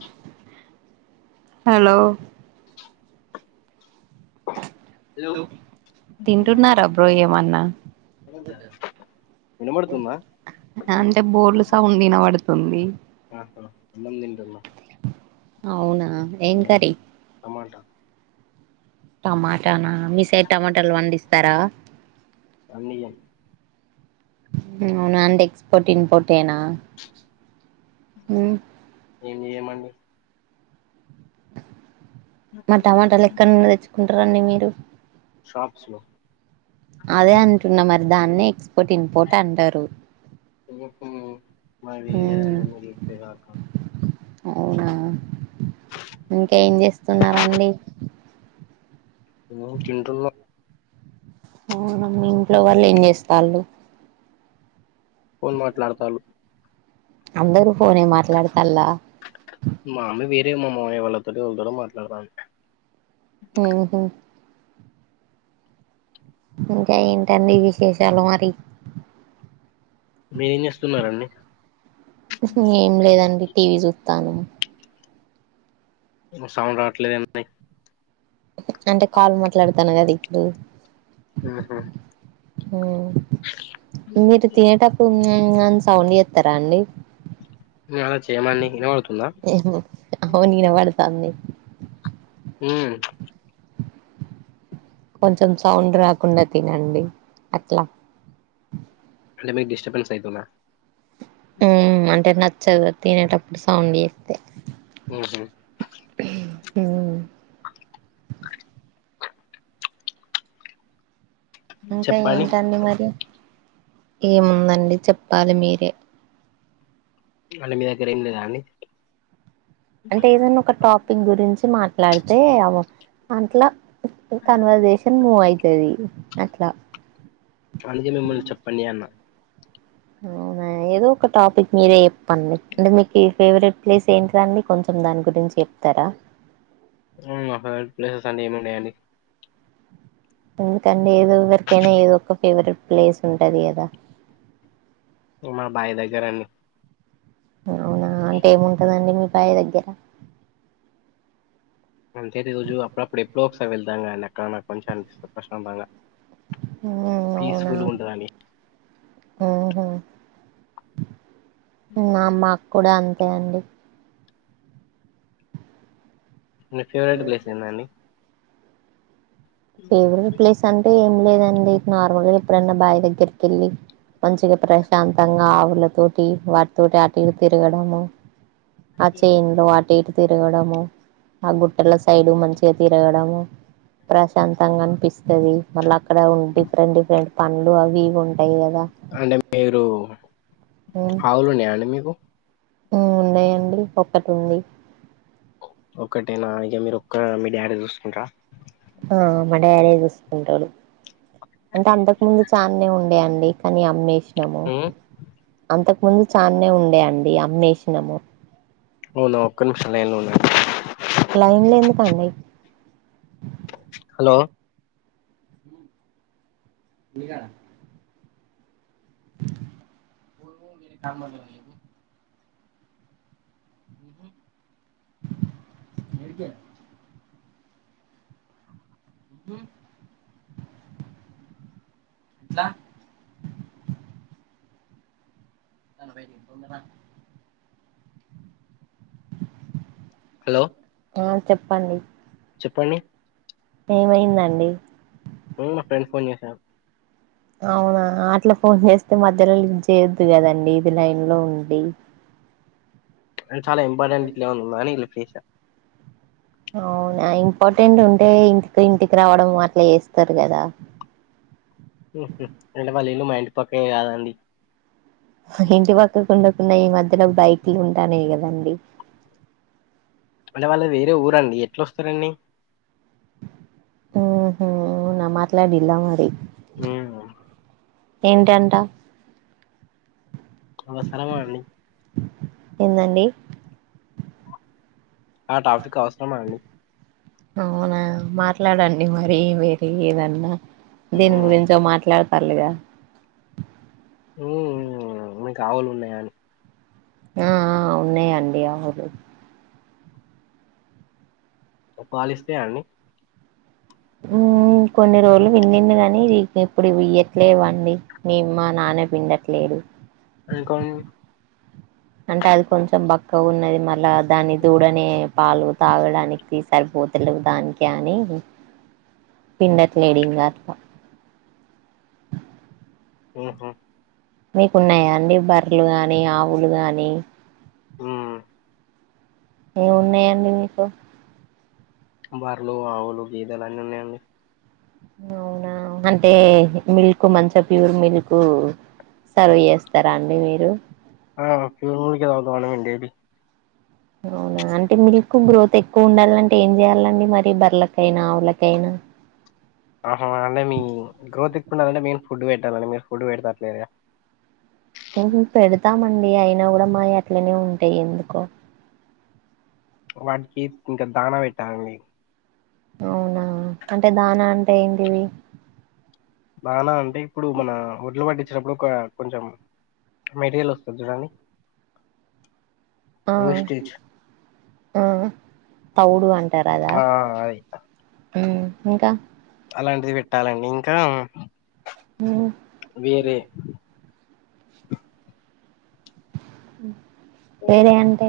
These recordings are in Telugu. చ్ హలో హలో తింటున్నార బ్రో ఏమన్నా వినబడుతుందా అంటే బుర్లు సౌండ్ విన పడుతుంది ఆ అన్నం తింటున్న అవునా ఏం కర్రీ టమాటా టమాటానా మీ సైడ్ టమాటాలు పండిస్తారా అన్నిఇగ అవునా అండి ఎక్స్పోర్ట్ ఇంపోట్ ఏనా హ ఏంచేయమండి మా టమాటాలు ఎక్కడ నుంచి తెచ్చుకుంటారంండి మీరు షప్స్లో అదే అంటున్న మరి దాన్నే ఎక్స్పోర్ట్ ఇంపోర్ట్ అంటారు హు హు మరి నువ్వు చెప్పేదాకా అవునా ఇంకా ఏం చేస్తున్నండి థింటన్న అవునమి ఇంట్లో వాళ్ళు ఏం చేస్తారు ఫోన్ మాట్లాడతారు అందరు ఫోనే మాట్లాడతల్ల మా అమ్మ వేరే మామ మమైయ వాళ్ళతోటి మాట్లాడుతుంది ఎద్ ఇంకా ఏంటండి విశేషాలు మరి మీరేం చేస్తున్నారండి ఏం లేదండి టీవీ చూస్తాను సౌండ్ రావట్లేదు ఏంటండీ అంటే కాల్ మాట్లాడతాను కదా ఇప్పుడు హహ మీరు తినేటప్పుడు ఉమ్ ఉమ్ అని సౌండ్ చేస్తారా అండి అలా చేయమండి ఇనవడుతుందా అవును ఇనవడుతాంది హ్మ్ కొంచెం సౌండ్ రాకుండా తినండి అట్లా అంటే మీకు డిస్టర్బన్స్ అయితుందా హ్మ్ అంటే నచ్చదు తినేటప్పుడు సౌండ్ చేత్తే ఒ సి హ్మ్ ఇంకా చెప్పండి ఏంటండి మరి ఏముందండి చెప్పాలి మీరే చెప్పండి మీ దగ్గర ఏం లేదా అండి అంటే ఏదైనా ఒక టాపిక్ గురించి మాట్లాడితే అ అంట్ల కన్వర్సేషన్ మూవ్ అయితది అట్లా అందుకనే మిమ్మల్ని చెప్పండి అన్న అవునా ఏదో ఒక టాపిక్ మీరే చెప్పండి అంటే మీక్ మీ ఫేవరెట్ ప్లేస్ ఏంటిదండి కొంచెం దాని గురించి చెప్తారా హ్మ్ నా ఫేవరెట్ ప్లేసెస్ అంటే ఏమి ఉన్నాయండి ఎందుకండి ఏదోవరికైనా ఏదో ఒక ఫేవరెట్ ప్లేస్ ఉంటది కదా ఇంగ మా బాయి దగ్గర అన్ అవునా అంటే ఏముంటదండి మీ బాయి దగ్గర అంతే రోజు అప్పుడప్పుడు ఎప్పుడో ఒకసారి వెళ్తాం గాని అక్కడ నాకు కొంచెం ప్రశాంతంగా పీస్ఫుల్గ ఉంటదని ఆహా మా అమ్మ కూడా అంతే అండి మీ ఫేవరెట్ ప్లేస్ ఏందండి ఫేవరెట్ ప్లేస్ అంటే ఏం లేదండి నార్మల్గా ఎప్పుడైనా బావి దగ్గరికి ఎళ్ళి మంచిగా ప్రశాంతంగా ఆవులతోటి వాటితోటి అటు ఇటు తిరగడము ఆ చేన్లో అటు ఇటు తిరగడము ఆ గుట్టల సైడ్ మంచిగా తిరగడము ప్రస్ శంతంగా అనిపిస్తది మళ్ళ అక్కడ డిఫరెంట్ డిఫరెంట్ పన్లు అవి ఇవి ఉంటాయి కదా అంటే మీరు హ్మ్ ఆవులున్నాయా అండి మీకు హ్మ్ ఉన్నాయండి ఒక్కటి ఉంది ఒకటేనా ఇగ మీరు ఒక్క మీ డాడీ చూసుకుంట్ర ఆ మా డాడే చూసుకుంటడు అంటే అంతకు ముందు చాన్నే ఉండేయండి కానీ అమ్మేసినము ఉమ్, అంతకు ముందు చాన్నే ఉండేయండి అమ్మేసినము అవునా ఒక్క నిమిషం లైన్లో ఉండండి లైన్లో ఎందుకండి హలో ఈగ మున్ముందు నీ కర్మ ఉంది నీకు ఎడికే హ్మ్ ఎట్లా నన్ను బయిటకి బొంగన హలో ఆ చెప్పండి చెప్పండి ఏమైందండి మా ఫ్రండ్ ఫోన్ చేషారు అవునా అట్లా ఫోన్ చేస్తే మధ్యలో లఫ్ చేయొద్దు గదండి ఇది లైన్ లో ఉండి చాలా ఇంపార్టెంట్లా ఉంది అని లిఫ్ జేష్న అవునా ఇంపార్టెంట్ ఉంటే ఇంటికి ఇంటికి రావడం అట్లా ఏస్తరు గదా మ్ హ్ అంటే వాళ్ళ ఇల్లు మా ఇంటి పక్కేం గాదండి ఇంటి పక్కకు ఉండకుండా ఈ మధ్యలో బైక్లు ఉంటానయ్ గదండి అంటె వాళ్ళు వేరే ఊరండి ఎట్లొస్తరండి ఊ హ్ న మాట్లాడిండా మరి మ్ ఏంటంట అవసరమా అండి ఏందండి ఆ టాపిక్ అవసరమా అండి అవునా మాట్లాడండి మరి వేర ఏదన్నా దీని హ్మ్ గురించో మాట్లాడ్ అల్లుగా మ్ మీకావులు ఉన్నాయా అని ఆ ఆ ఉన్నాయండి ఆవులు పాలిస్తయాండి కొన్ని రోజులు విండుండు గని ఇప్పుడు ఇవ్ ఇయ్యట్లేవండి మి మా నాన్న పిండట్లేదు ఇంకోల్ అంటె అది కొంచెం బక్కగున్నది మళ్ళా దాన్ని దూడనే పాలు తాగడానికి తీస్ సరిపోతులేవ్ దానికె అనీ పిండట్లేడ్ ఇంగ అట్ల మ్ హ్ మీకున్నాయా అండి బర్లు గానీ ఆవులు గానీ మ్ ఏం ఉన్నయండి మీకు బర్లు ఆవులు గేదలు అన్నీ ఉన్నయండి అవునా అంటే మిల్కు మంచ ప్యూర్ మిల్కూ సర్వ్ ఏస్తరా అండి మీరు ఆ ఫ్యూర్ [unintelligible] అవునా అంటే మీల్క్ గ్రోత్ ఎక్కువ ఉండాలంటే ఏం చేయాలండి మరి బర్లకైనా ఆవులకైనా అహా అంటే మీ గ్రోత్ ఎక్కువుడాలంటే మేన్ ఫుడ్ పెట్టాలండి మీరు ఫుడ్ పెట్తట్లేదుగా పెడతామండి అయినా గుడా మాయి అట్లనే ఉంటాయ్ ఎందుకో వాటికి ఇంక దానా వెట్టాలండి అవునా అంటె దానా అంటే ఏంటివి దానా అంటే ఇప్పుడు మనా ఒడ్లు వట్టిచ్చినప్పుడు ఒకా కొంచెం మెటీరియల్ ఒస్తది చూడండి ఆ వేస్టేజ్ ఆ తౌడు అంటార్ అదా ఆ అది మ్ ఇంకా అలాంటిది వెట్టాలండి ఇంకా ఉమ్, వేరే వేరే అంటే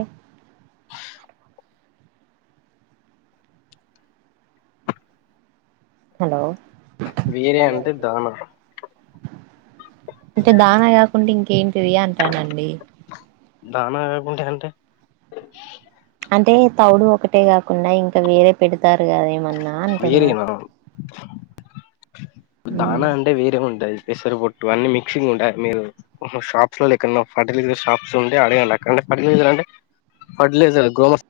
హలో వేరే అంటె దాన అంటే దానా కాకుండా ఇంకేంటివి అంటానండి. దానకాకుంట అంటే. అంటే తౌడు ఒకటే కాకుండా ఇంకా వేరే పెడతారు కదేమన్నా అంటున్నా. వేరేనా ఉమ్ దానా అంటే వేరే ఉంటది పెసర పొట్టు అన్ని మిక్సింగ్ ఉంటయి మీరు ఓహో షాప్స్ లాల ఎక్కన్నా ఫార్టిలైజర్ షాప్స్ లాల నుండి అడగల అక్కడ [unintelligible] ఫర్టిలైజర్ గ్రోమర్స్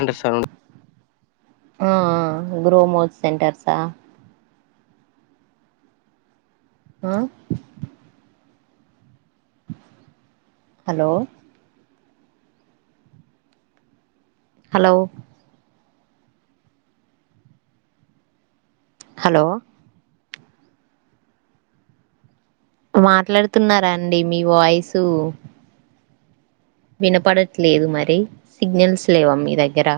అంటె సౌండ్ ఆ ఆ గ్రోమోర్ సెంటర్సా ఆ హలో హలో హలో మాట్లాడుతున్నారా అండి మీ వాయిసు వినపడట్లేదు మరి సిగ్నల్స్ లేవా మీ దగ్గర